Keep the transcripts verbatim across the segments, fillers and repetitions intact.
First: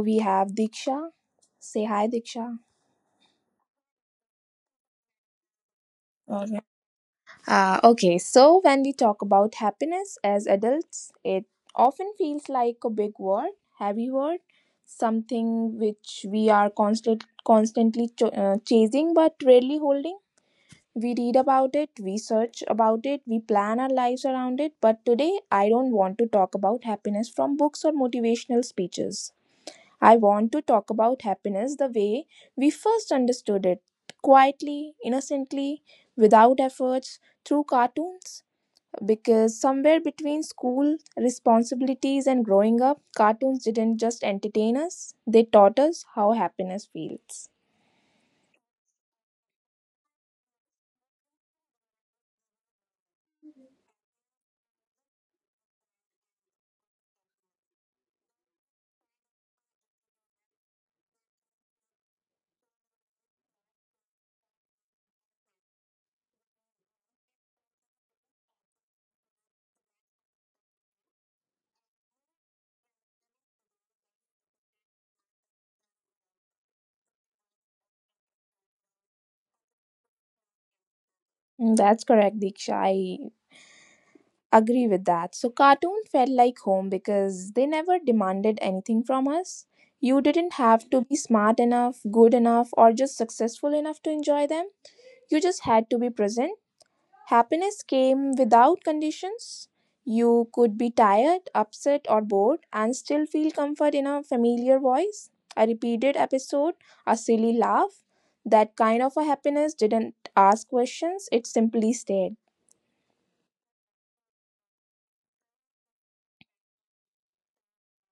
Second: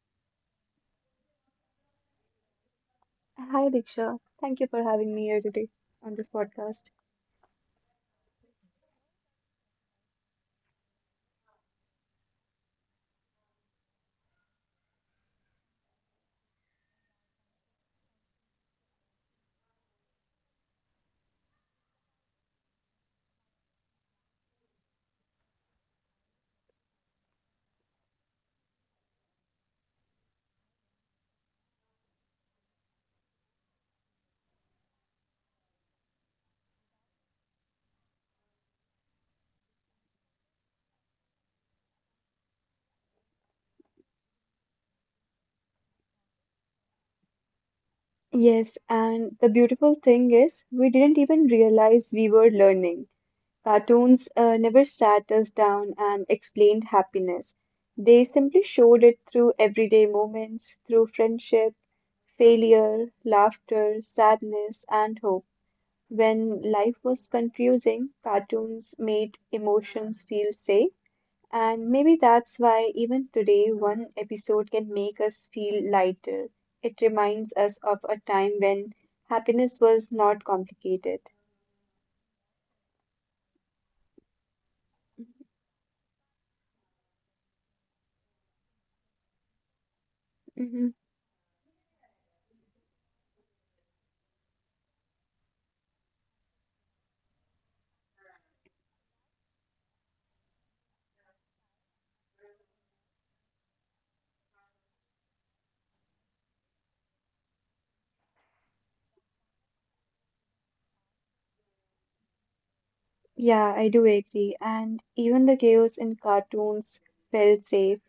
we have Diksha. Say hi, Diksha. Hi, Diksha. Thank you for having me here today on this Okay. podcast. Uh, okay, so when we talk about happiness as adults, it often feels like a big word, heavy word, something which we are constant, constantly ch- uh, chasing but rarely holding. We read about it, we search about it, we plan our lives around it. But today, I don't want to talk about happiness from books or motivational speeches. I want to talk about happiness the way we first understood it quietly, innocently, without efforts, through cartoons. Because somewhere between school responsibilities and growing up, cartoons didn't just entertain us, they taught us how happiness feels. Yes, and the beautiful thing is, we didn't even realize we were learning. Cartoons uh, never sat us down and explained happiness. They simply showed it through everyday moments, through friendship, failure, laughter, sadness, and hope. When life was confusing, cartoons made emotions feel safe. And maybe that's why even today, one episode can make us feel lighter. It reminds us of a time when happiness was not complicated. Mm, that's correct, Diksha. I agree with that. So, cartoon felt like home because they never demanded anything from us. You didn't have Mhm. to be smart enough, good enough, or just successful enough to enjoy them. You just had to be present. Happiness came without conditions. You could be tired, upset, or bored and still feel comfort in a familiar voice, a repeated episode, a silly laugh. That kind of a happiness didn't ask questions, it simply stayed. Yeah, I do agree. And even the chaos in cartoons felt safe.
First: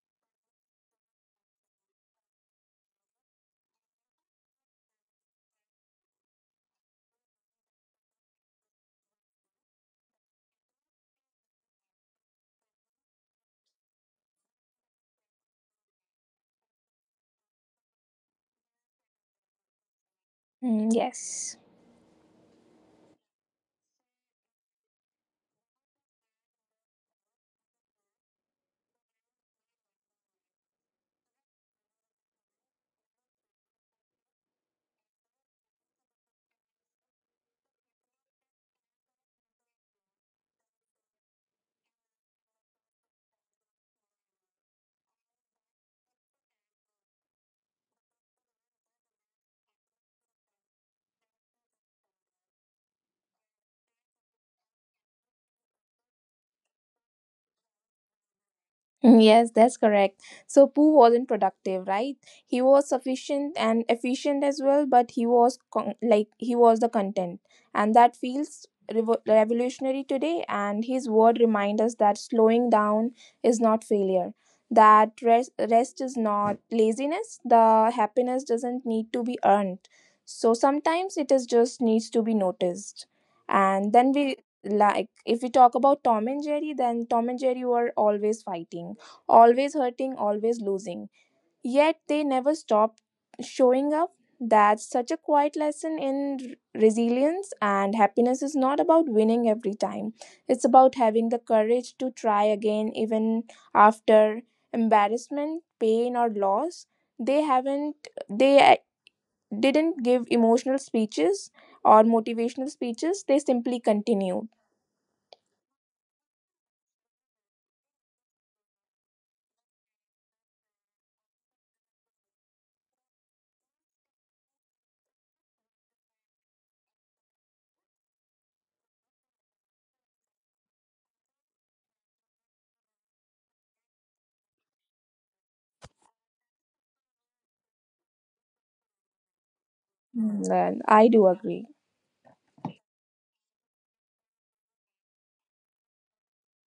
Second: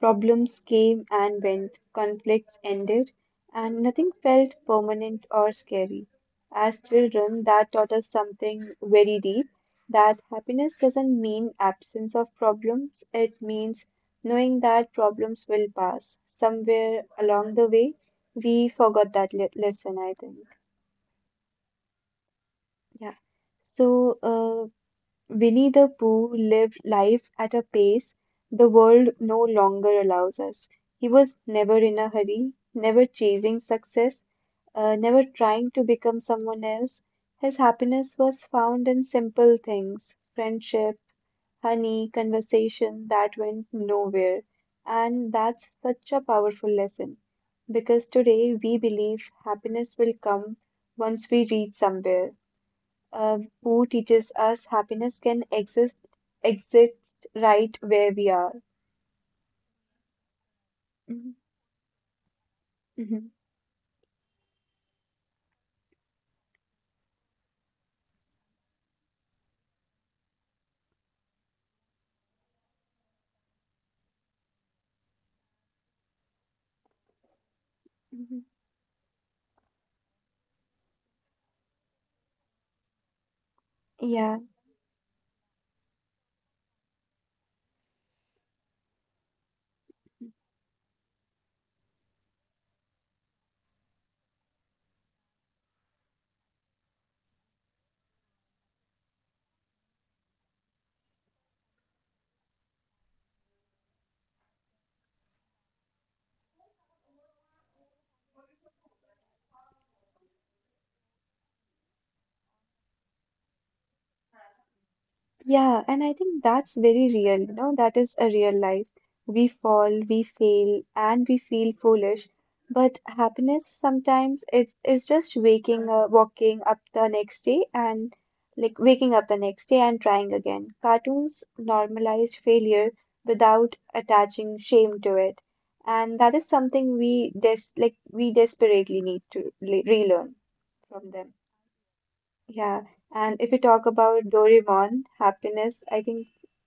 Problems came and went, conflicts ended, and nothing felt permanent or scary. As children, that taught us something very deep, that happiness doesn't mean absence of problems. It means knowing that problems will pass. Somewhere along the way, we forgot that le lesson, I think. Mm, yes. Yeah. So, uh, Winnie the Pooh lived life at a pace the world no longer allows us. He was never in a hurry, never chasing success, uh, never trying to become someone else. His happiness was found in simple things: friendship, honey, conversation that went nowhere. And that's such a powerful lesson, because today we believe happiness will come once we reach somewhere. Uh, who teaches us happiness can exist exist right where we are. Mm, yes, that's correct. So Pooh wasn't Mm-hmm. productive, right? He was sufficient and efficient as well, but he was con- like he was the content, and that feels revo- revolutionary today. And his word reminds us that slowing down is not failure, that rest rest is not laziness. The Hmm. happiness doesn't need to be earned. So sometimes it is just needs to be noticed, and then we Yeah. like if we talk about Tom and Jerry, then Tom and Jerry were always fighting, always hurting, always losing. Yet they never stop showing up. That's such a quiet lesson in r- resilience, and happiness is not about winning every time. It's about having the courage to try again, even after embarrassment, pain, or loss. They haven't, they uh, didn't give emotional speeches or motivational speeches, they simply continued. Yeah, and I think that's very real, you know, that is a real life. We fall, we fail, and we feel foolish. But happiness, sometimes it's it's just waking uh, walking up the next day and like waking up the next day and trying again. Cartoons normalized failure without attaching shame to it. And that is something we des like we desperately need to le- relearn Mm, and I from do them. agree. Yeah, and if we talk about Doraemon, happiness, I think,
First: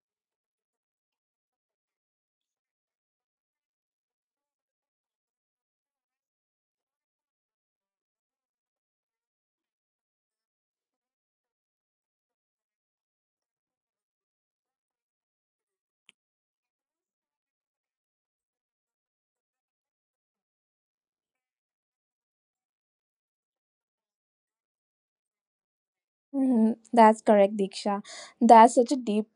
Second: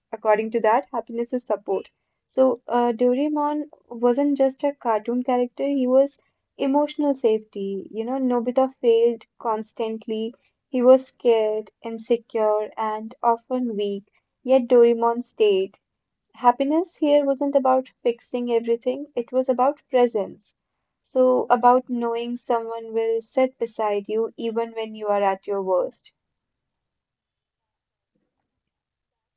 according to that, happiness is support. So, uh, Doraemon wasn't just a cartoon character, he was emotional safety. You know, Nobita failed constantly. He was scared, insecure, and often weak. Yet Doraemon stayed. Happiness here wasn't about fixing everything, it was about presence. So, about knowing someone will sit beside you even when you are at your worst. Mhm, that's correct, Diksha. That's such a deep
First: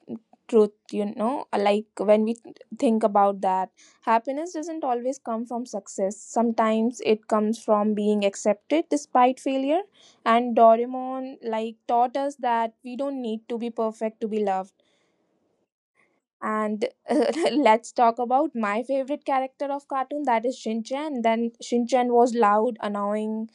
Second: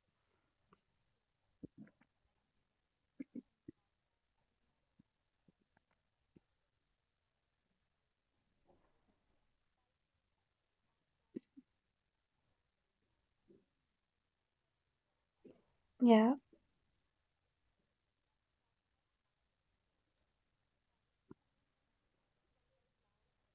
truth, you know. Like when we think about that, happiness doesn't always come from success. Sometimes it comes from being accepted despite failure. And Doraemon like taught us that we don't need to be perfect to be loved. Yeah. And let's talk about my favorite character of cartoon, that is Shinchan. Then Shinchan was loud, annoying,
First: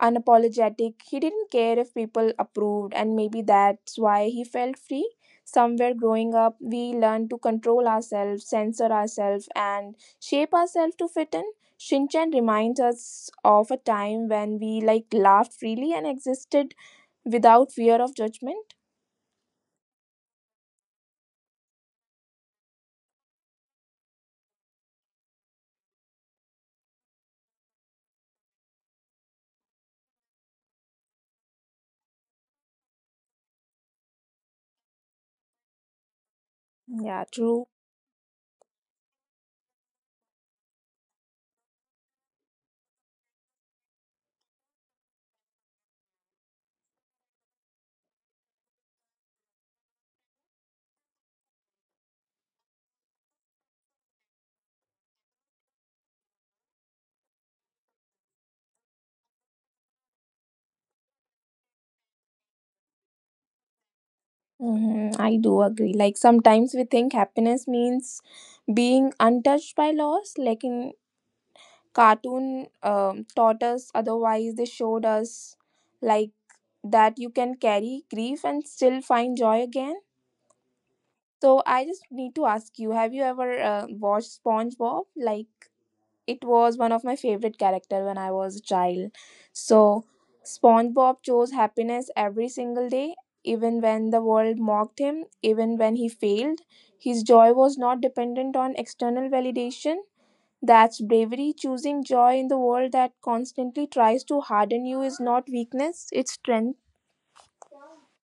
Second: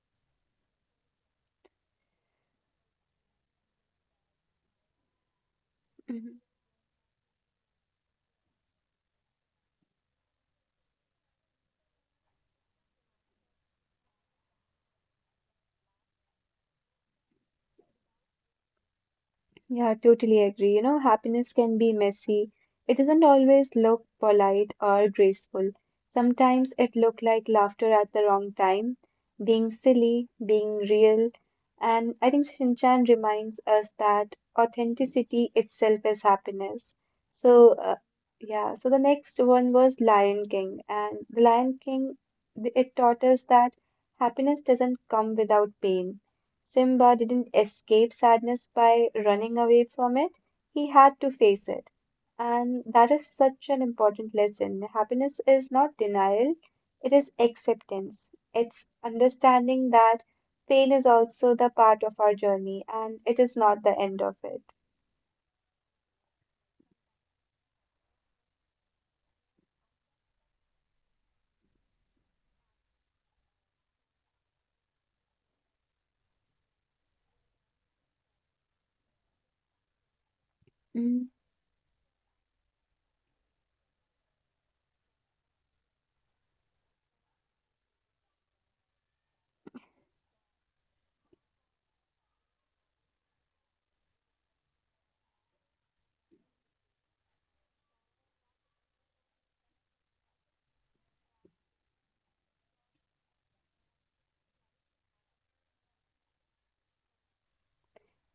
unapologetic. He didn't care if people approved, and maybe that's why he felt free. Somewhere Mhm. growing up, we learn to control ourselves, censor ourselves, and shape ourselves to fit in. Shinchan reminds us of a time when we like laughed freely and existed without fear of judgment. Yeah, totally agree. You know, happiness can be messy. It doesn't always look polite or graceful. Sometimes it look like laughter at the wrong time, being silly, being real. And I think Shinchan reminds us that authenticity itself is happiness. Yeah, true. So, uh, yeah, so the next one was Lion King. And the Lion King, th- it taught us that happiness doesn't come without pain. Simba didn't escape sadness by running away from it. He had to face it. And that is such an important lesson. Happiness is not denial, it is acceptance. It's understanding that pain is also the part of our journey and it is not the end of it. Mm-hmm, I do agree. Like sometimes we think happiness means being untouched by loss, like in cartoon um, taught us otherwise, they showed us like that you can carry grief and still find joy again. Mm, So I just need to ask, you have you ever uh, watched SpongeBob? Like it was one of my favorite character when I was a child. So SpongeBob chose happiness every single day, even when the world mocked him, even when he failed. His joy was not dependent on external validation. That's bravery. Choosing joy in the world that constantly tries to harden you is not weakness, it's strength.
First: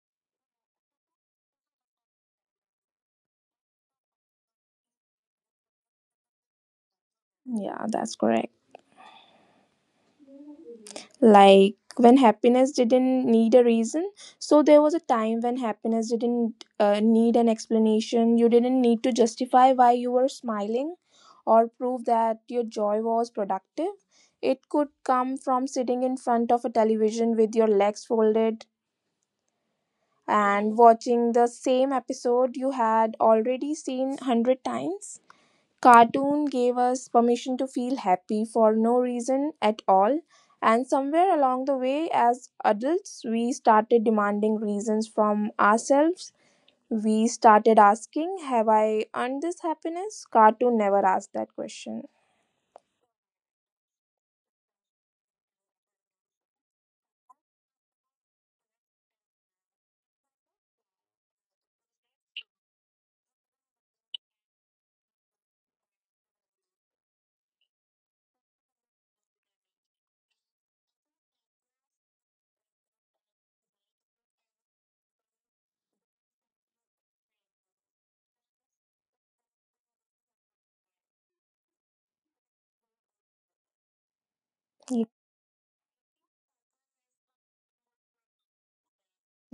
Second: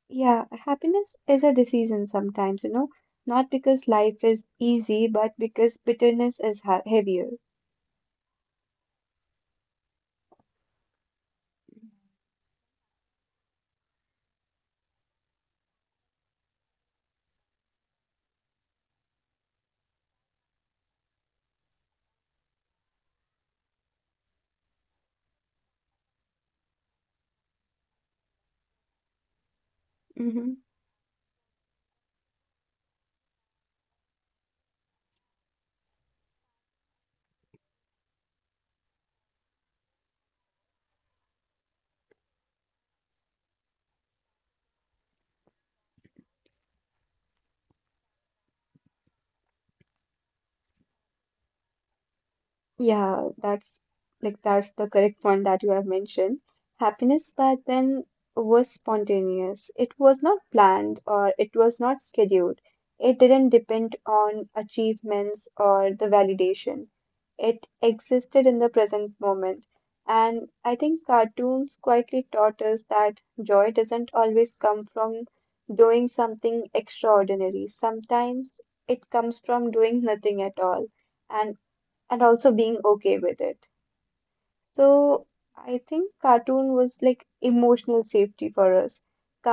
yeah, happiness is a decision sometimes, you know, not because life is easy, but because bitterness is ha heavier. Yeah, that's correct. Like when happiness didn't need a reason. So there was a time when happiness didn't uh, need an explanation. You didn't need to justify why you were smiling or prove that your joy was productive. It could come from sitting in front of a television with your legs folded Hmm. and watching the same episode you had already seen a hundred times. Cartoon gave us permission to feel happy for no reason at all, and somewhere along the way, as adults, we started demanding reasons from ourselves. We started asking, have I earned this happiness? Cartoon never asked that question. Yeah, that's like that's the correct one that you have mentioned. Happiness back then was spontaneous. It was not planned or it was not scheduled. It didn't depend on achievements or the validation. It existed in the present moment. And I think cartoons quietly taught us that joy doesn't always come from doing something extraordinary. Sometimes it comes from doing nothing at all. And and also being okay with it. Yeah. So I think cartoon was like emotional safety for us.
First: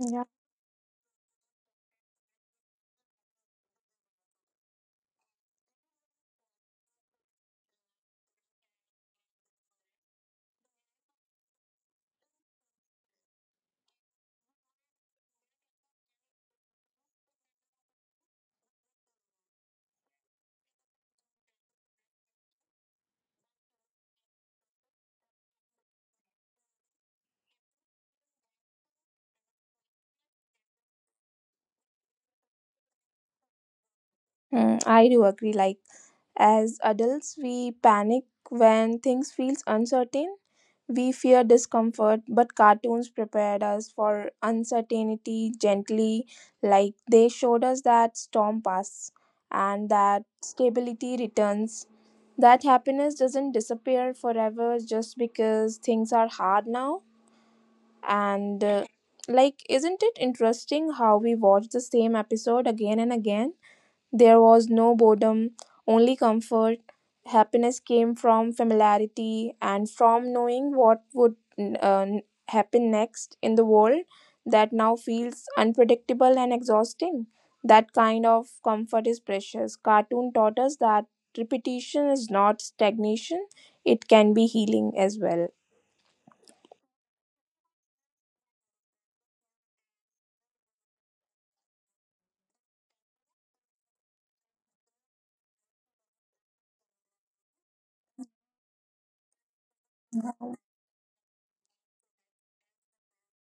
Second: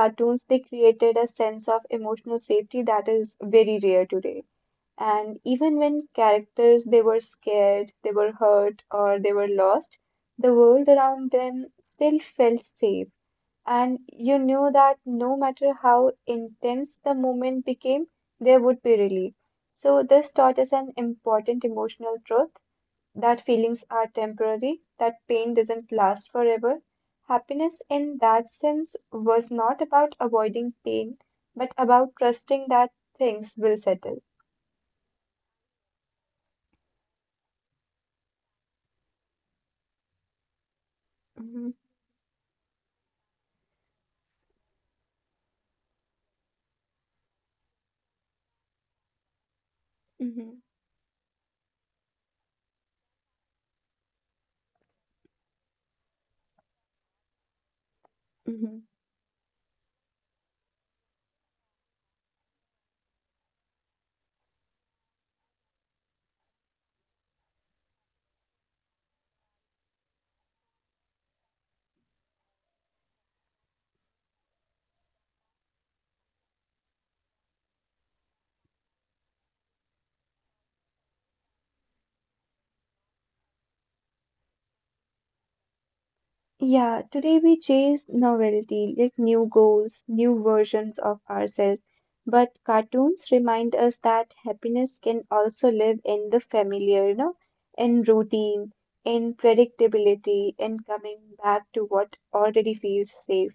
Yeah. they created a sense of emotional safety that is very rare today. And even when characters, they were scared, they were hurt, or they were lost, the world around them still felt safe. And you knew that no matter how intense the moment became, there would be relief. So this taught us an important emotional truth, that feelings are temporary, that pain doesn't last forever. Happiness in that sense was not about avoiding pain, but about trusting that things will settle. Mm, I do agree. Like, as adults, we panic when things feels uncertain. We fear Mhm. discomfort, but cartoons prepared us for uncertainty gently. Like they showed us that storm pass and that Mm-hmm. stability returns. That happiness doesn't disappear forever just because things are hard now. And uh, Like, isn't it interesting how we watch the same episode again and again? There was no boredom, only comfort. Happiness came from familiarity and from knowing what would uh, happen next in the world that now feels unpredictable and exhausting. That kind of comfort is precious. Cartoon taught us that repetition is not stagnation, it can be healing as well. Yeah, today we chase novelty, like new goals, new versions of ourselves. But cartoons remind us that happiness can also live in the familiar, you know, in routine, in predictability, in coming back to what already feels safe.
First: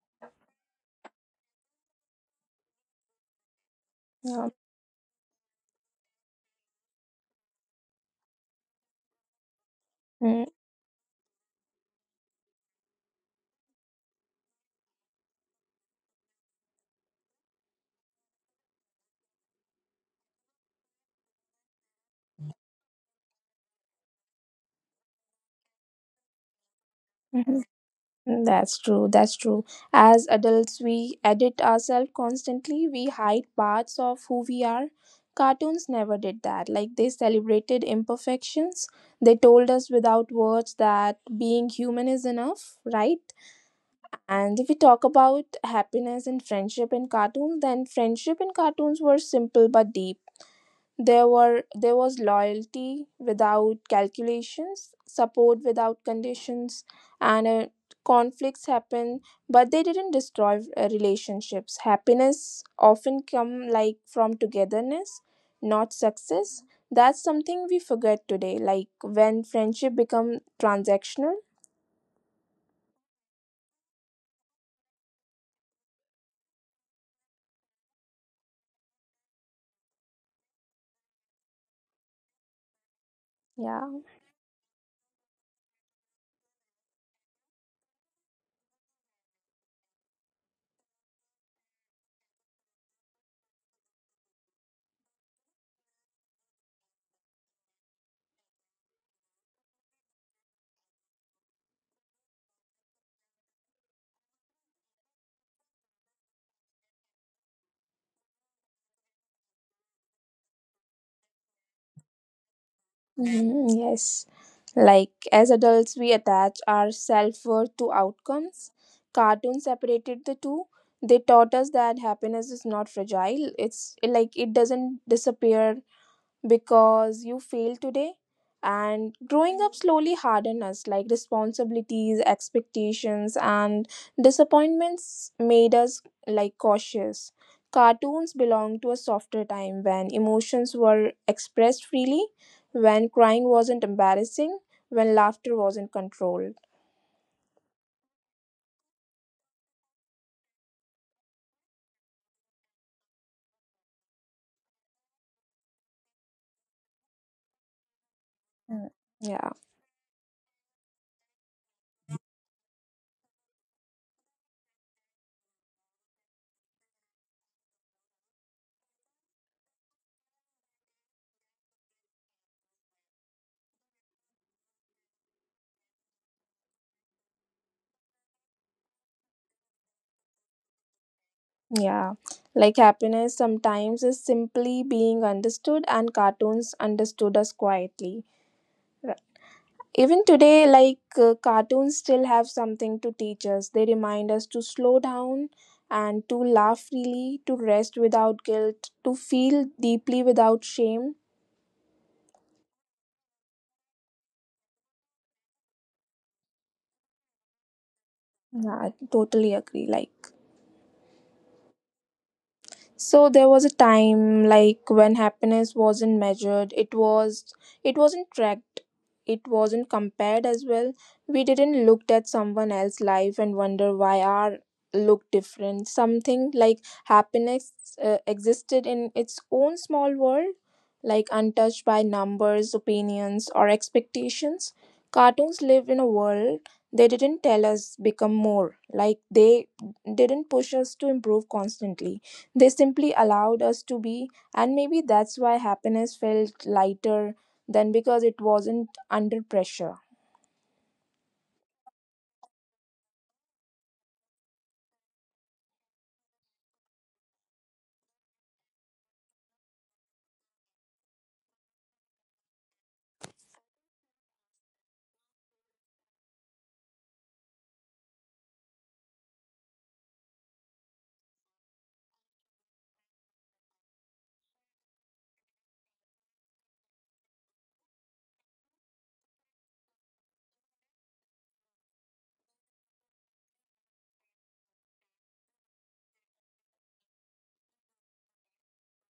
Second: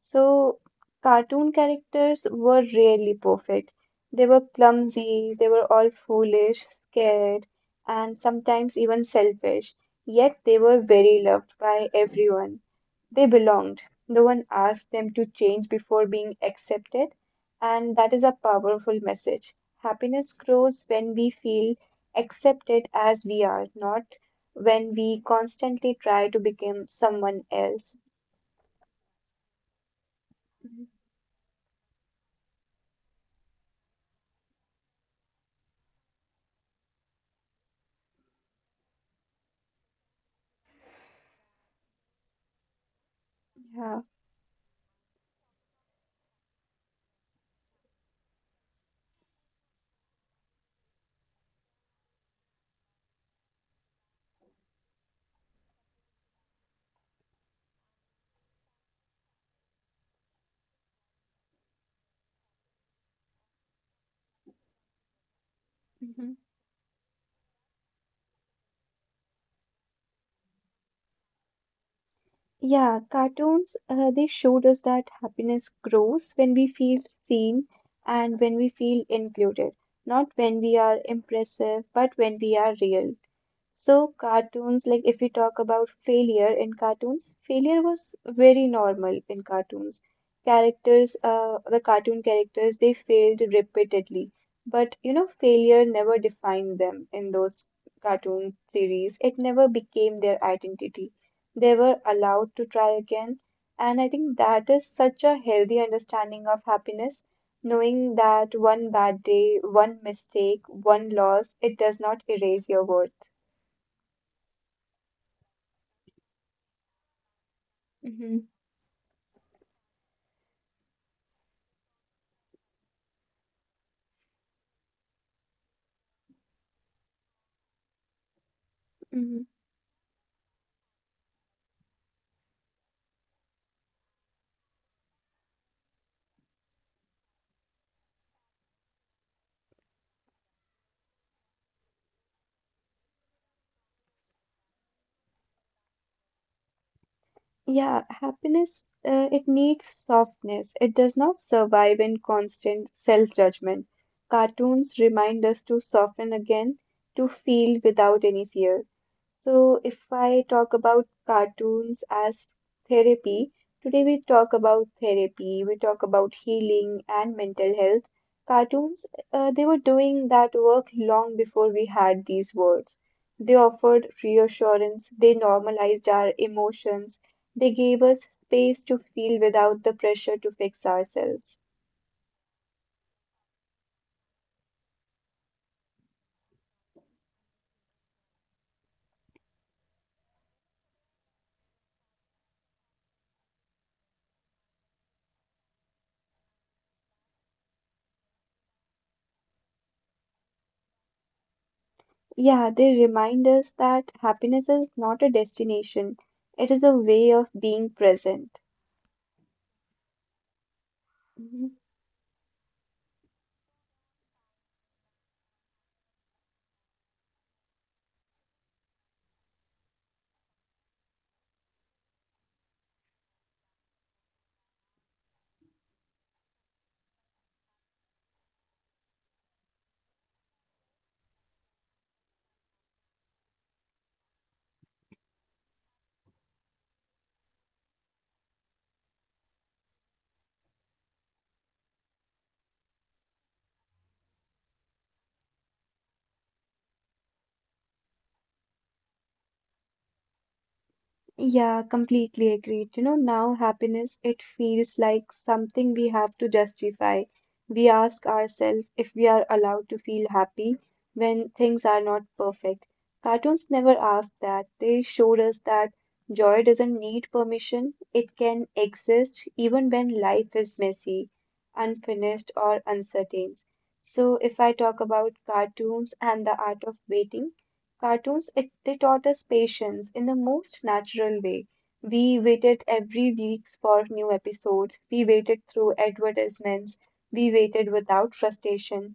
So, cartoon characters were rarely perfect. They were Yeah. clumsy, they were all foolish, scared, and sometimes even selfish. Yet they were very loved by everyone. They belonged. No one asked them to change before being accepted, and that is a powerful message. Happiness grows when we feel accepted as we are, not when we constantly try to become someone Hmm. else. Mm, that's true. That's true. As adults, we edit ourselves constantly. We hide parts of who we are. Cartoons never did that. Like, they celebrated imperfections. They told us without words that being human is enough, right? Yeah. And if we talk about happiness and friendship in cartoons, then friendship in cartoons were simple but deep. There were there was loyalty without calculations, support without conditions, and uh, conflicts happened, but they didn't destroy uh, relationships. Happiness often come like from togetherness, not success. That's something we forget today. Like when friendship become transactional. Yeah, cartoons, uh, they showed us that happiness grows when we feel seen and when we feel included, not when we are impressive, but when we are real. Yeah. So, cartoons, like if we talk about failure in cartoons, failure was very normal in cartoons. Characters, uh, the cartoon characters, they failed repeatedly, but you know, failure never defined them in those cartoon series. It never became their identity. They were allowed to try again. And I think that is such a healthy understanding of happiness, knowing that one bad day, one mistake, one loss, it does not erase your worth. Mhm, yes. Like as adults, we attach our self worth to Mm-hmm. outcomes. Cartoons separated the two. They taught us that happiness is not fragile. It's like it doesn't disappear because you failed today. And growing up slowly hardened us, like responsibilities, expectations, and disappointments made us like cautious. Cartoons belong to a softer time when emotions were expressed freely, when crying wasn't embarrassing, when laughter wasn't controlled. Yeah, happiness, uh, it needs softness. It does not survive in constant self-judgment. Cartoons remind us to soften again, to feel without any fear. Mm. Yeah, So, if I talk about cartoons as therapy, today we talk about therapy, we talk about healing and mental health. Cartoons, uh, they were doing that work long before we had these words. They offered reassurance, they normalized our emotions, they gave us space to feel without the pressure to fix ourselves. yeah. Like happiness sometimes is simply being understood, and cartoons understood us quietly. Even today, like uh, cartoons still have something to teach us. They remind us to slow down and to laugh freely, to rest without guilt, to feel deeply without shame. Yeah, they remind us that happiness is not a destination, it is a way of being present. Yeah, I totally agree. Like so there was a time like when happiness wasn't measured, it was it wasn't tracked, it wasn't compared as well. We didn't looked at someone else's life and wonder why our looked different. Something like happiness uh, existed in its own small world, like untouched by numbers, opinions or expectations. Cartoons lived in a world, they didn't tell us become more, like they didn't push us to improve constantly, they simply allowed us to be, and maybe that's why happiness felt lighter than because it wasn't under pressure. Yeah, completely agreed. You know, now happiness, it feels like something we have to justify. We ask ourselves if we are allowed to feel happy when things are not perfect. Cartoons never asked that. They showed us that joy doesn't need permission, it can exist even when life is messy, unfinished, or uncertain. So, if I talk about cartoons and the art of waiting, cartoons, it, they taught us patience in the most natural way. We waited every week for new episodes. We waited through advertisements. We waited without frustration.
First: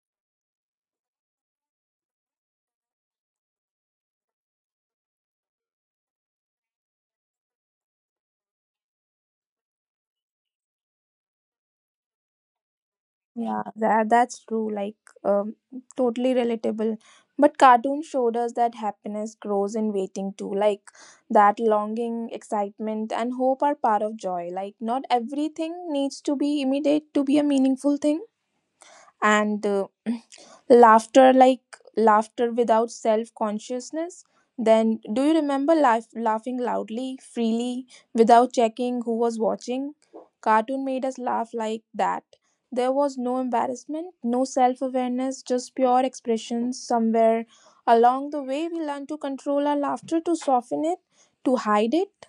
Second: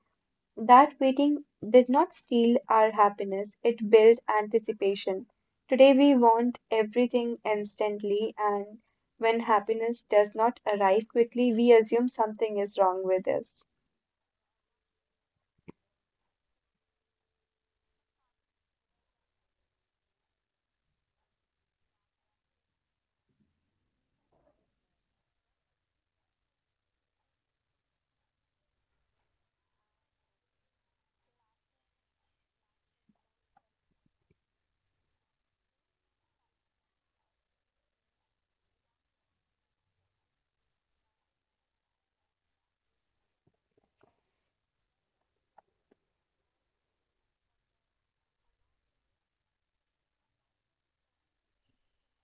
That waiting did not steal our happiness, it built anticipation. Today we want everything instantly, and when happiness does not arrive quickly, we assume something is wrong with Yeah, us. that that's true. Like, um, totally relatable. But cartoon showed us that happiness grows in waiting too. Like that longing, excitement, and hope are part of joy. Like not everything needs to be immediate to be a meaningful thing. And uh, Laughter, like laughter without self consciousness. Then do you remember laugh, laughing loudly, freely, without checking who was watching? Cartoon made us laugh like that. There was no embarrassment, no self awareness, just pure expression. Somewhere along the way we learned to control our laughter, to soften it, to hide it.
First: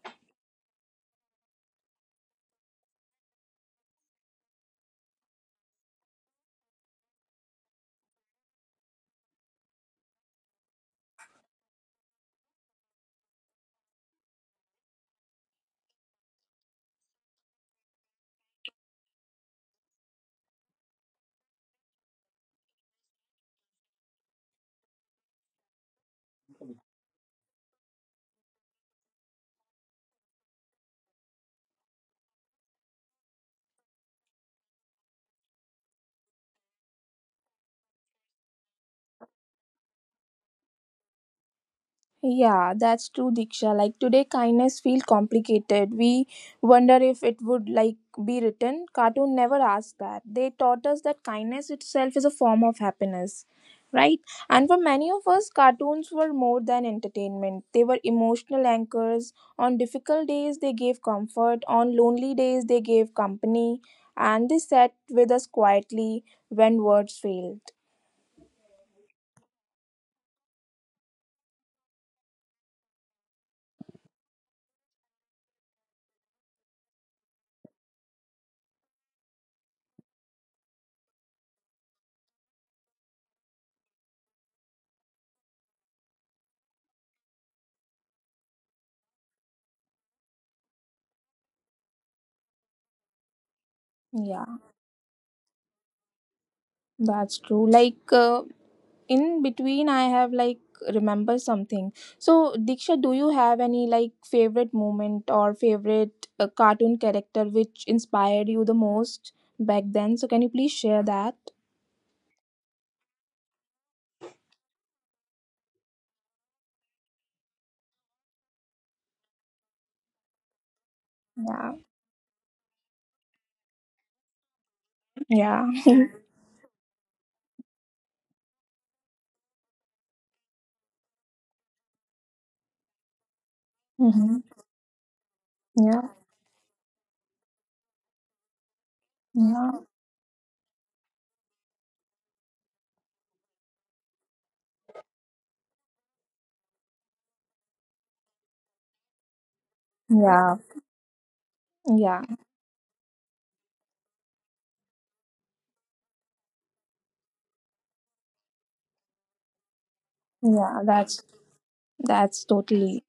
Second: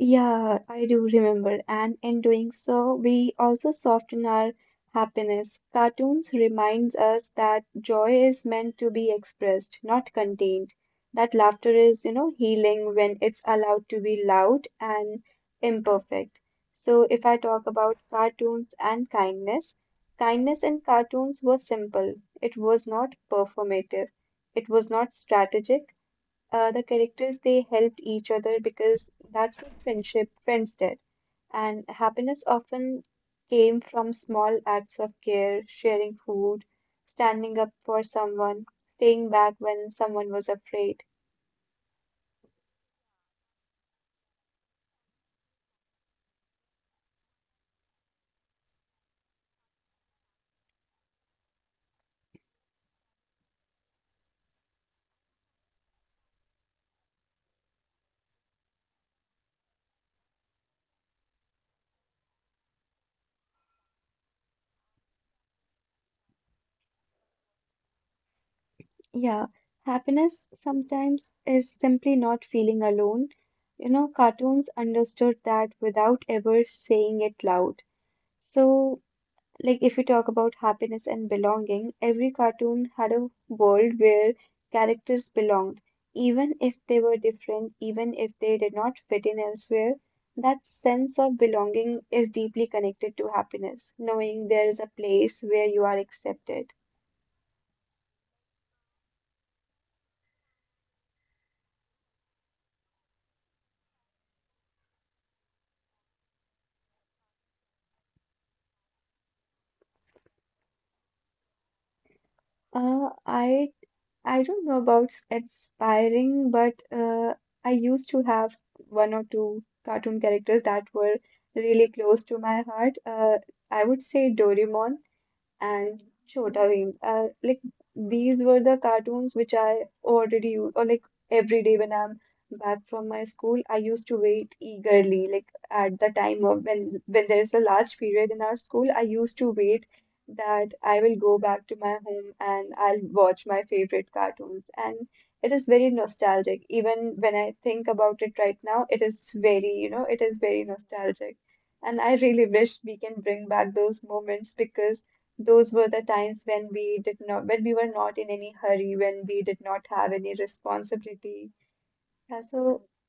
Yeah, I do remember. And in doing so, we also soften our happiness. Cartoons reminds us that joy is meant to be expressed, not contained. That laughter is, you know, healing when it's allowed to be loud and imperfect. So if I talk about cartoons and kindness, kindness in cartoons was simple. It was not performative. It was not strategic. Uh, the characters, they helped each other because that's what friendship friends did, and happiness often came from small acts of care: sharing food, standing up for someone, staying back when someone was afraid. Yeah, that's true, Diksha. Like today, kindness feel complicated. We wonder if it would like be written. Cartoon never asked that. They taught us that kindness itself is a form of happiness, right? And for many of us, cartoons were more than entertainment. They were emotional anchors. On difficult days, they gave comfort. On lonely days, they gave company, and they sat with us quietly when words failed. Yeah, happiness sometimes is simply not feeling alone. You know, cartoons understood that without ever saying it loud. So, like, if we talk about happiness and belonging, every cartoon had a world where characters belonged, even if they were different, even if they did not fit in elsewhere. That sense of belonging is deeply connected to happiness, Yeah, knowing there is a place where you are accepted. that's true. Like uh, in between I have like remember something. So Diksha, do you have any like favorite moment or favorite uh, cartoon character which inspired you the most back then? So can you please share that? Uh, I I don't know about s- inspiring, but uh, I used to have one or two cartoon characters that were Yeah. really close to my heart. Uh, I would say Doraemon. Yeah. And Chhota Bheem. Uh, like, these were the cartoons which I already use, or like every day when I'm back from my school, I used to Mm-hmm. wait eagerly. Like at the Yeah. time of when when there is a large period in our school, I used to Yeah. wait that I will go back to my home and I'll watch my favorite cartoons. And it is very nostalgic. Even when I think about it right now, it is very, you know, it is Yeah. very nostalgic. And I Yeah. really wish we can bring back those moments, because those were the times when we did not, when we were not in any hurry, when we did not have any Yeah, that's responsibility. Yeah, that's so totally.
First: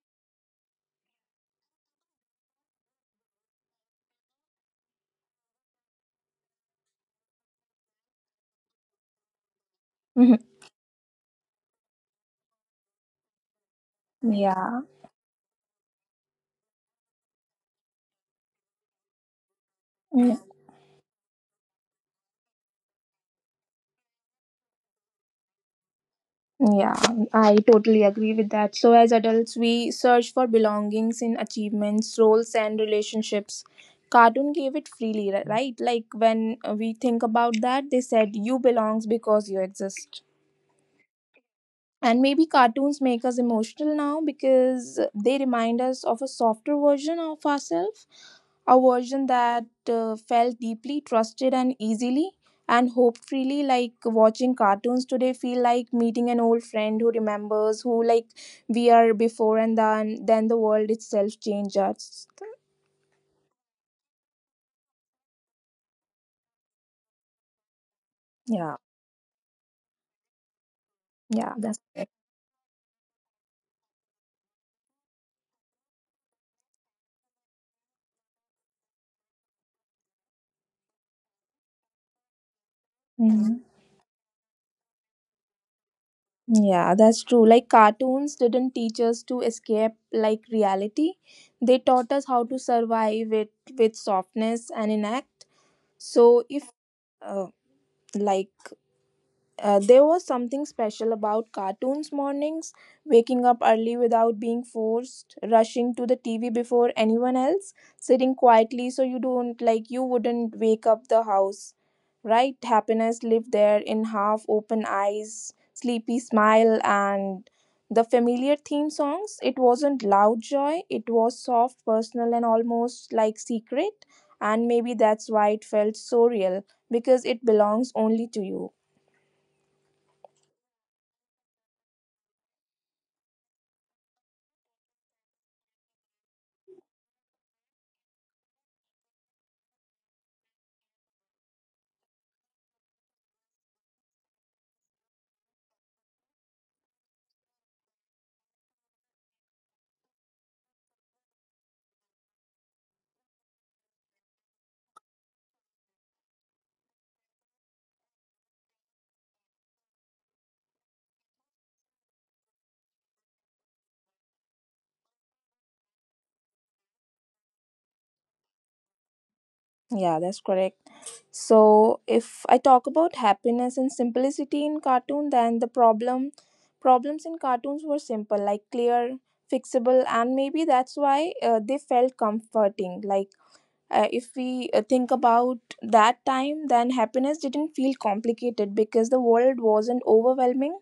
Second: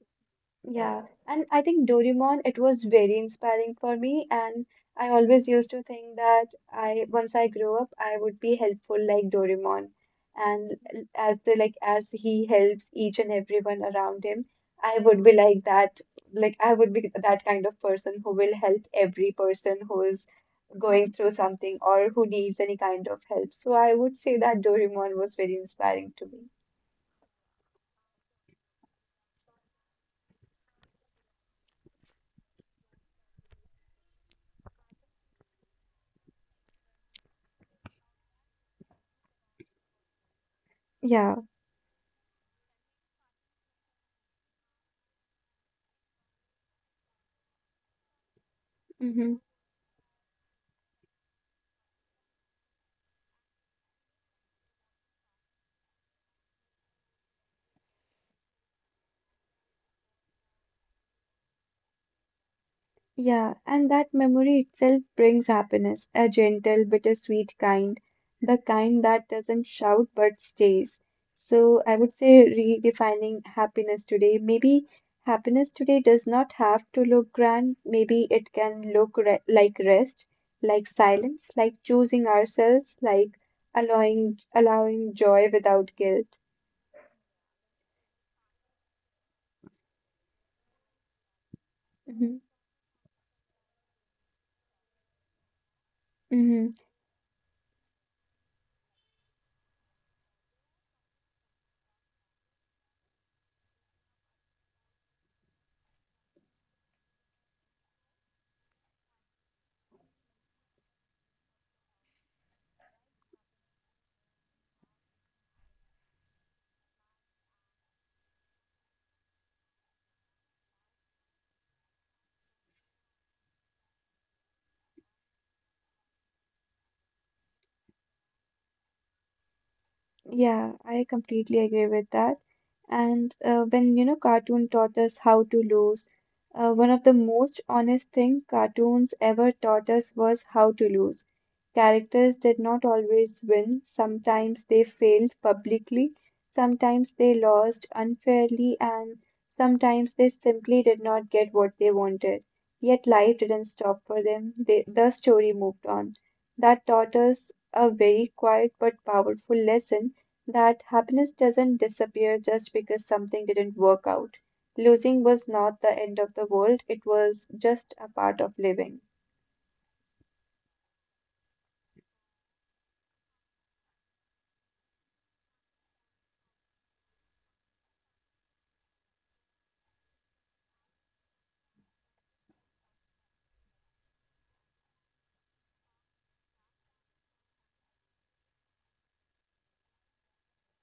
yeah, and I think Doraemon, it was very inspiring for me, and I always used to think that I, once I grow up, I would be helpful like Doraemon, Mhm. and l- as the like as he helps each and everyone around him, Yeah. I would be like that, like I would be that kind of person who will help every person who is going through something or who needs any kind of help. So I would say that Doraemon was very inspiring to me. Yeah, I totally agree with that. So, as adults, we search for belongings in achievements, roles, and relationships. Cartoon gave it freely, ri- right? Like when we think about that, they said you belongs because you exist, Yeah. and maybe cartoons make us emotional now because they remind us of a softer version of ourselves, a version Hmm. that uh, felt deeply, trusted and easily and hoped freely. Like watching cartoons today feel like meeting an old friend who remembers who like we are before and then then the world itself changes. Yeah, and that memory itself brings happiness, a gentle, bittersweet kind, the Yeah. kind that doesn't shout but stays. Yeah, So that's. I would say redefining happiness today. Maybe happiness today does not have to look grand. Maybe it can look re like rest, like silence, like choosing ourselves, like Mm-hmm. allowing allowing joy without guilt. Yeah, that's true. Like cartoons didn't teach us to escape like reality. They taught us Mm-hmm. how to survive it with softness and enact. So if Mm-hmm. uh, like uh, there was something special about cartoons mornings, waking up early without being forced, rushing to the T V before anyone else, sitting quietly so you don't like you wouldn't wake up the house. Right? Happiness lived there in half open eyes, sleepy smile, and the familiar theme songs. It wasn't loud joy, it was soft, personal, and almost like secret. And maybe that's why it felt so real because it belongs only to you. Yeah, I completely agree with that. And uh, when you know cartoon taught us how to lose, uh, One of the most honest thing cartoons ever taught us was how to lose. Characters did not always win. Sometimes they failed publicly, sometimes they lost unfairly, and sometimes they simply did not get what they wanted. Yet life didn't stop for them. They, the story moved on. That taught us a very quiet but powerful lesson that happiness doesn't disappear just because something didn't work out. Losing was not the end of the world, it was just a part of living. Yeah, that's correct. So, if I talk about happiness and simplicity in cartoon, then the problem problems in cartoons were simple, like clear, fixable, and maybe that's why uh, they felt comforting. Like uh, if we uh, think about that time, then happiness didn't feel complicated because the world wasn't overwhelming.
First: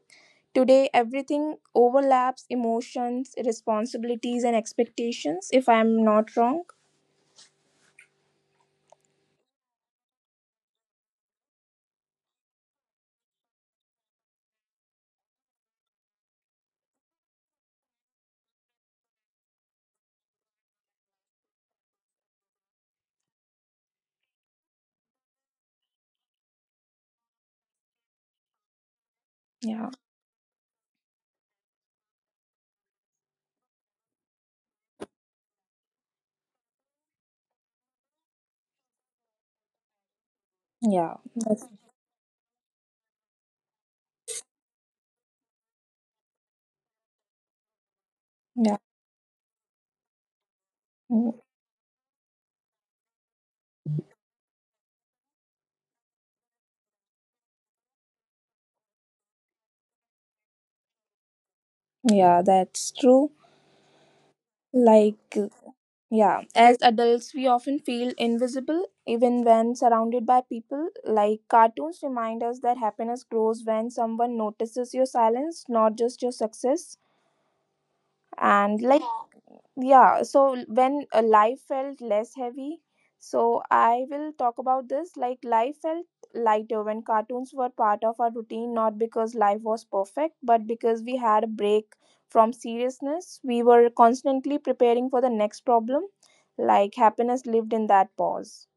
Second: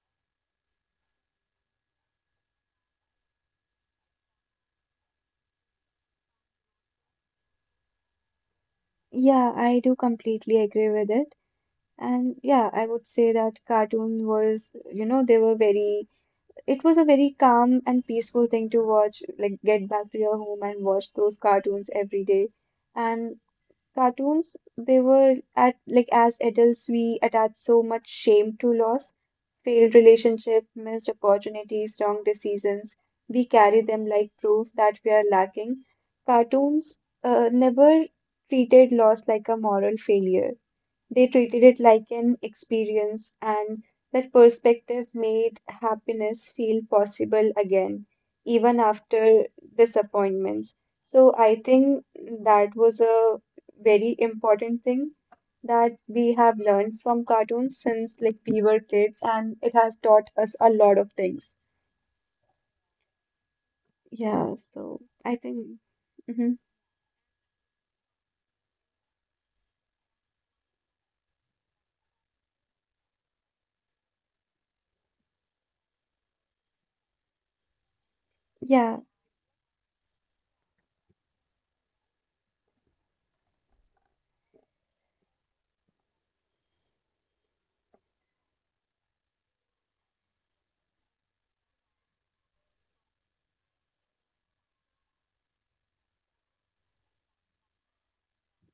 Today, everything overlaps emotions, responsibilities, and expectations. If I'm not wrong, Yeah, I do completely agree with it. And yeah, I would say that cartoon was, you know, they were very, it was a very calm and peaceful thing to watch, like get back to your home and watch those cartoons every day. And cartoons they were at like as adults we attach so much shame to loss, yeah, failed relationship, missed opportunities, wrong decisions. We carry them like proof that we are lacking. Cartoons uh, never treated loss like a moral failure. yeah, They treated that's, it like an experience, and that perspective made happiness feel possible again, yeah. even after disappointments. So I think that was a very important thing that we have learned from cartoons since like we were kids, and it has taught us a lot of things. Yeah, that's true. Yeah, so Like, I think, yeah, mhm. as adults, we often feel invisible even when surrounded by people. Like, cartoons remind us that happiness grows when someone notices your silence, not just your success. And, Yeah. like, yeah, so when uh, life felt less heavy, so I will talk about this like life felt lighter when cartoons were part of our routine, not because life was perfect but because we had a break from seriousness. We were constantly preparing for the next problem. Like happiness lived in that pause.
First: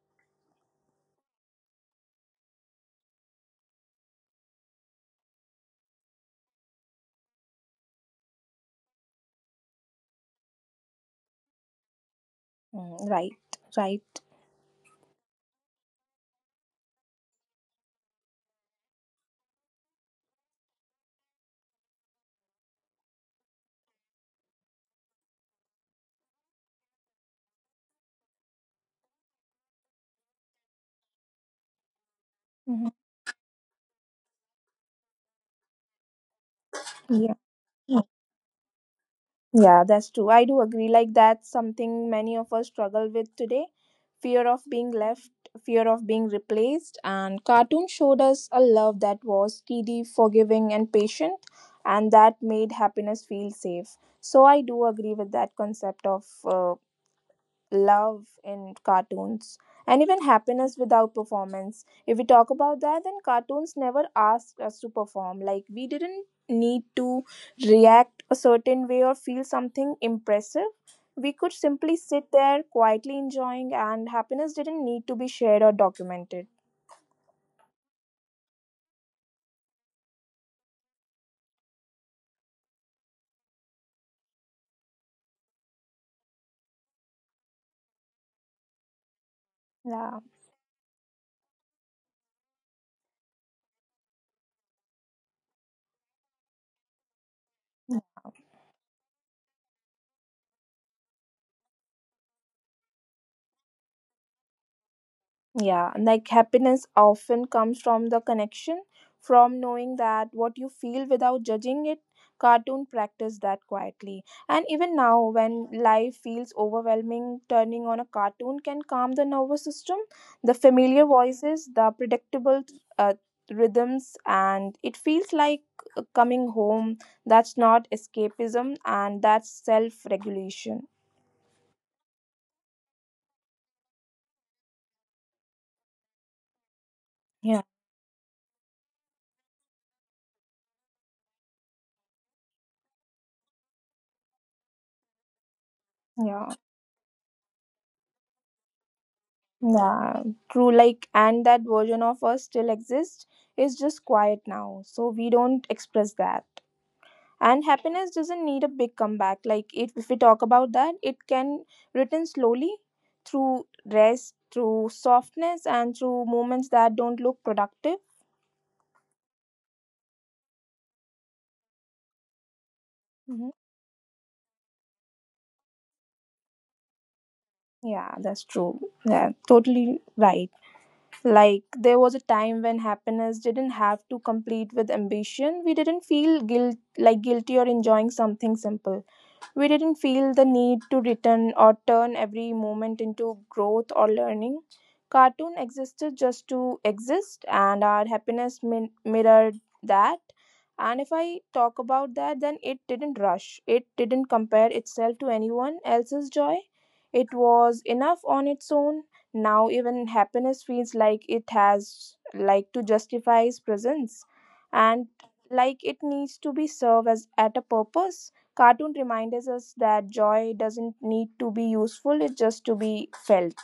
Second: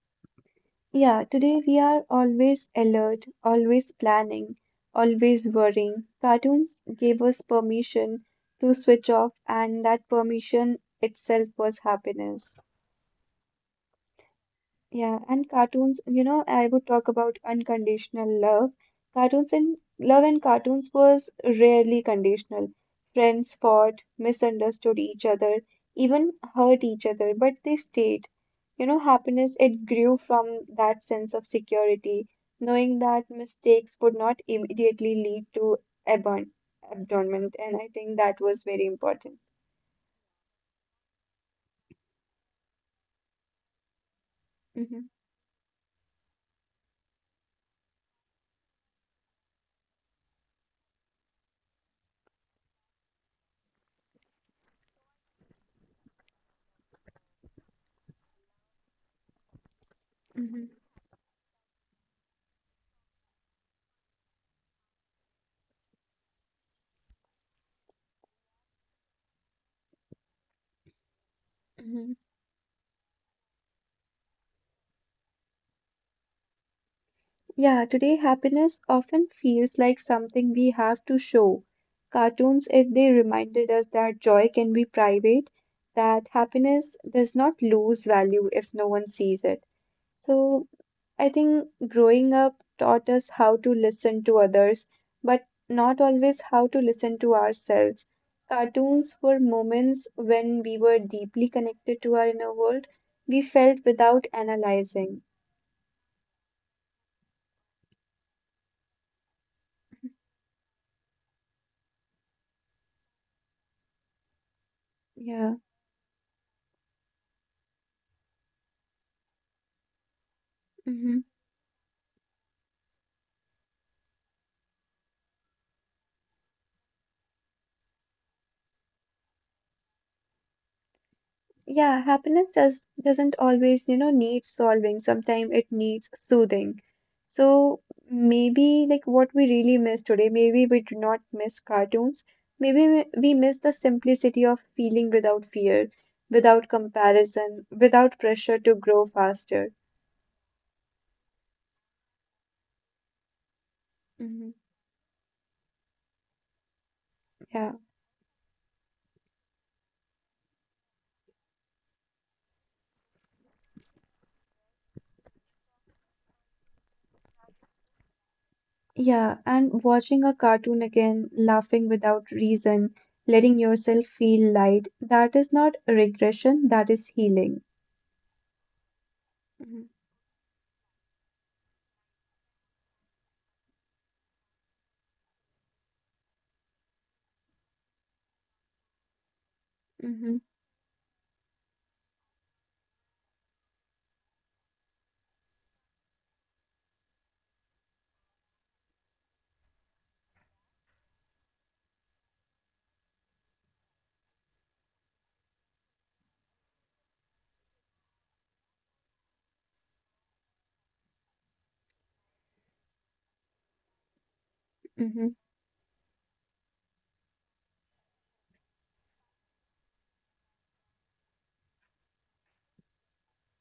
Yeah, today we are always alert, always planning, always worrying. Cartoons gave us permission to switch off, and that permission itself was happiness. Mm, right. Right. Yeah, and cartoons, you know, I would talk about unconditional love. Cartoons and love in cartoons was rarely conditional. Friends fought, misunderstood each other, even hurt each other, but they stayed. You know, happiness, it grew from that sense of security, Mhm. knowing that mistakes would not immediately lead to abon Yeah, abandonment, and I think that was very important. yeah that's true. I do agree, like that's something many of us struggle with today. Fear of being Hmm. left, fear of being replaced, and cartoon showed us a love that was steady, forgiving, and patient, and that made happiness feel safe. So I do agree with that concept of uh, love in cartoons. And even Mm-hmm. happiness without performance, if we talk about that, then cartoons never asked us to perform. Like, we didn't need to react a certain way or feel something impressive. We could simply sit there quietly enjoying, and happiness didn't need to be shared or documented. Yeah, today happiness often feels like something we have to show. Cartoons, if they reminded us that joy can be private, that happiness does not lose value if no one sees it. Yeah. So I think growing up taught us how to listen to others, but not always how to listen to ourselves. Cartoons were moments when we were deeply connected to our inner world. We felt without analyzing. Yeah, like happiness often comes from the connection, from knowing that what you feel without judging it. Cartoon practice that quietly. And even now, Yeah. when life feels overwhelming, turning on a cartoon can calm the nervous system. The familiar Mm-hmm. voices, the predictable uh, rhythms, and it feels like uh, coming home. That's not escapism, and that's self regulation. Yeah, happiness does doesn't always, you know, need solving. Sometimes it needs soothing. Yeah. So maybe like what we really miss today, maybe we do not miss cartoons. Maybe we we miss the simplicity of feeling without fear, Yeah. without comparison, without pressure to grow faster. Yeah, true. Like, and that version of us still exists. It's just quiet Hmm. now, so we don't express that. And Yeah, happiness doesn't need a big comeback. Like, if, if we talk about that, it can return slowly through rest, through softness, and through moments that don't look productive. yeah, and watching a cartoon again, laughing without reason, Mhm. letting yourself feel light, that is not regression, that is healing. Yeah, that's true. Yeah, Hmm. totally right. Like, there was a time when happiness didn't have to compete with ambition. We didn't feel guilt, like guilty or enjoying something simple. We didn't feel Mm-hmm, the need to return or turn every moment into growth or learning. Cartoon existed just to exist, and our happiness min- mirrored that. And if I talk about that, then it didn't rush, it didn't compare itself to anyone else's joy. It was enough on its own. Now, even happiness feels like it has, like, to justify its presence. And mm-hmm. like it needs to be served as at a purpose. Cartoon reminds us that joy doesn't need to be useful, it's just to be felt.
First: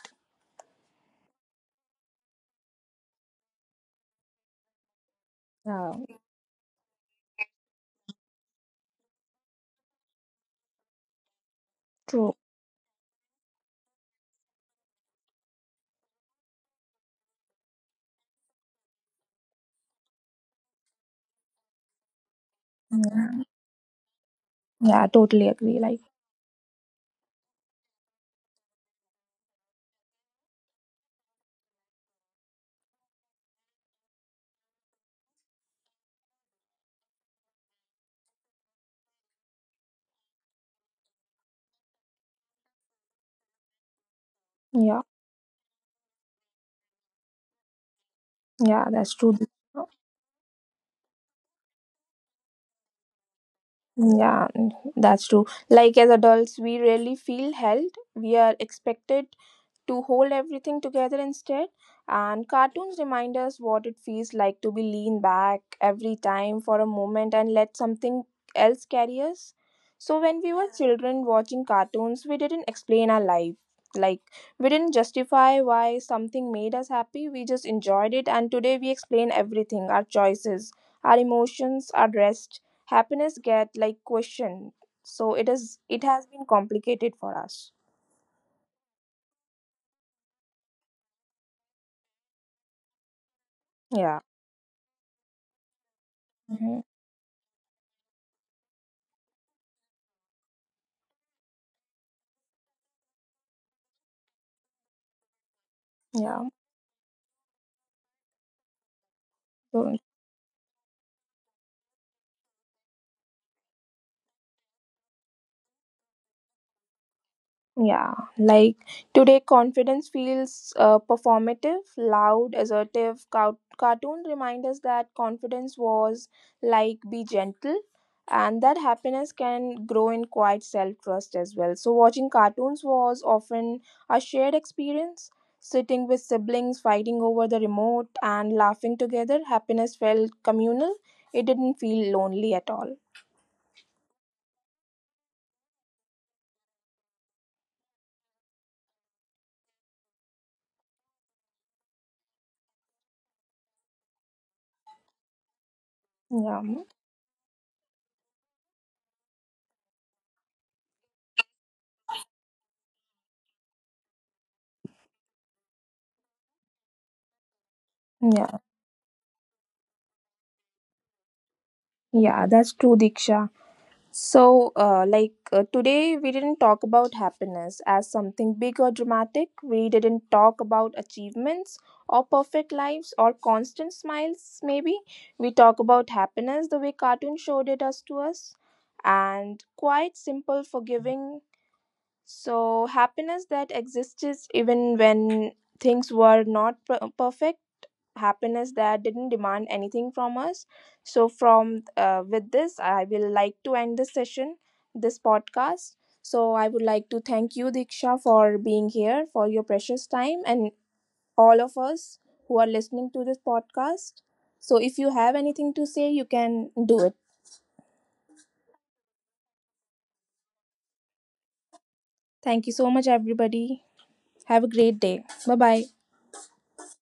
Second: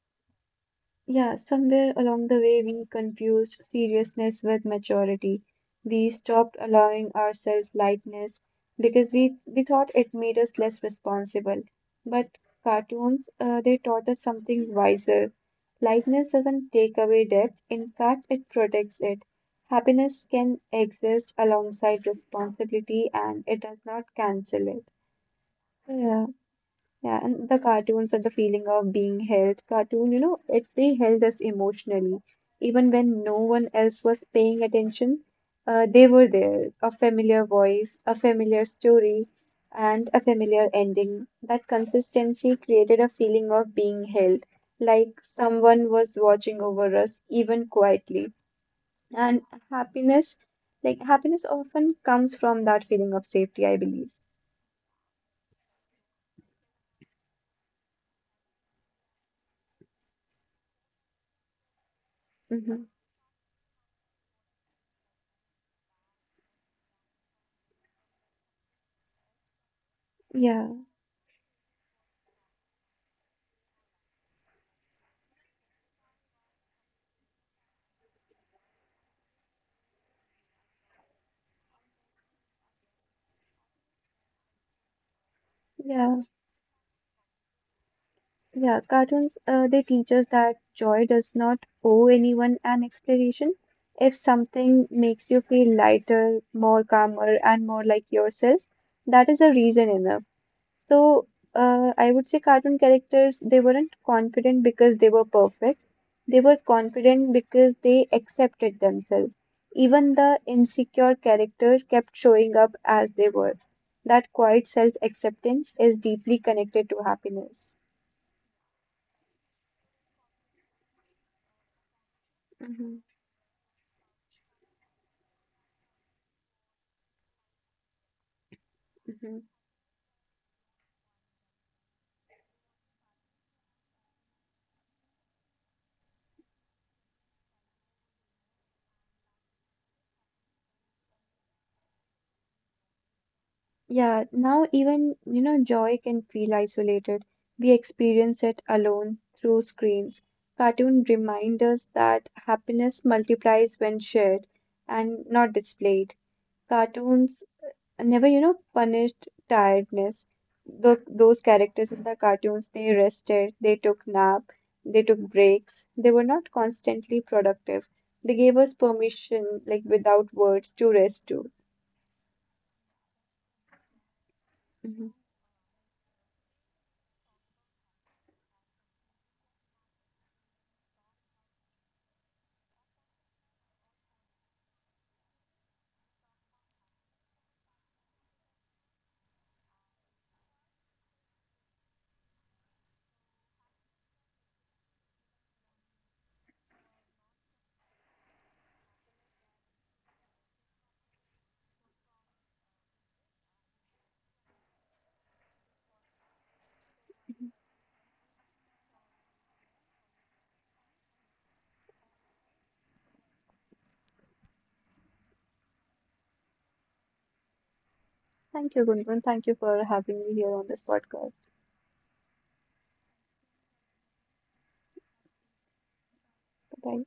Yeah, somewhere along the way, we confused seriousness with maturity. Yeah, We stopped allowing ourselves lightness because we, we thought it made us less responsible. But true. cartoons, uh, they taught us something wiser. Lightness doesn't take away depth, in fact, it protects it. Happiness can exist alongside responsibility Yeah, and it does not cancel it. yeah, totally agree. So, Like, yeah. Yeah, and the cartoons and the feeling of being held. Cartoon, you know, it they held us emotionally. Even when no one else was paying attention, uh, they were there. A familiar voice, a familiar story, and a familiar ending. That consistency created a feeling of being held, yeah, like someone was watching over us, even quietly. yeah, that's true. And happiness, like happiness often comes from that feeling of safety, I believe. Yeah, that's true. Like, as adults, we rarely feel held. We are expected to hold everything together instead. And Hmm. cartoons remind us what it feels like to be lean back every time for a moment and let something else carry us. So when we Yeah, were children watching cartoons, we didn't explain our life. Like, we didn't justify why something made us happy. We just enjoyed it, and today we explain everything, our choices, our emotions, our rest. Happiness get like questioned. So it is it yeah. has been complicated for us. Yeah, cartoons, uh, they teach us that joy does not owe anyone an explanation. If Yeah. something makes you feel lighter, more Mhm. calmer, and more like yourself, that is a reason enough. So, uh, I would say cartoon characters, they weren't confident because they were perfect. They Yeah. were confident because they accepted themselves. So, Even the insecure characters kept showing up as they were. That quiet self-acceptance is deeply connected to happiness. yeah, like today, confidence feels uh, performative, loud, Mhm. assertive. Cow- cartoon remind us that confidence was like be gentle, and that happiness Mhm. can grow in quiet self trust as well. So, watching cartoons was often a shared experience. Sitting with siblings, fighting over the remote, and laughing together, happiness felt communal. It didn't feel lonely at all. Yeah, now even, you know, joy can feel isolated. We experience it alone through screens. Cartoon remind us that happiness multiplies when shared and not displayed. Yeah, Cartoons never, you know, punished tiredness. The, those characters in the cartoons, they rested, they took nap, they took breaks. They were not constantly productive. They yeah, gave us permission, like without words, to rest too. yeah, that's true, Diksha. So, uh, like uh, today, we didn't talk about happiness as something big or dramatic. We didn't talk about achievements or perfect lives or constant smiles, maybe. We talk about happiness the way cartoon showed it us to us, and quite simple, forgiving. So, happiness that exists even when things were not per- perfect, happiness that didn't demand anything from us. So from uh, with this I will like to end this session, this podcast. So I would like to thank you, Diksha, for being here for your precious time, and all of us who are listening to this podcast. So if you have anything to say, you can do it. Thank you, Gunjan. Thank you for having me here on this podcast. Thank you so much, everybody. Have a great day. Bye bye. Bye.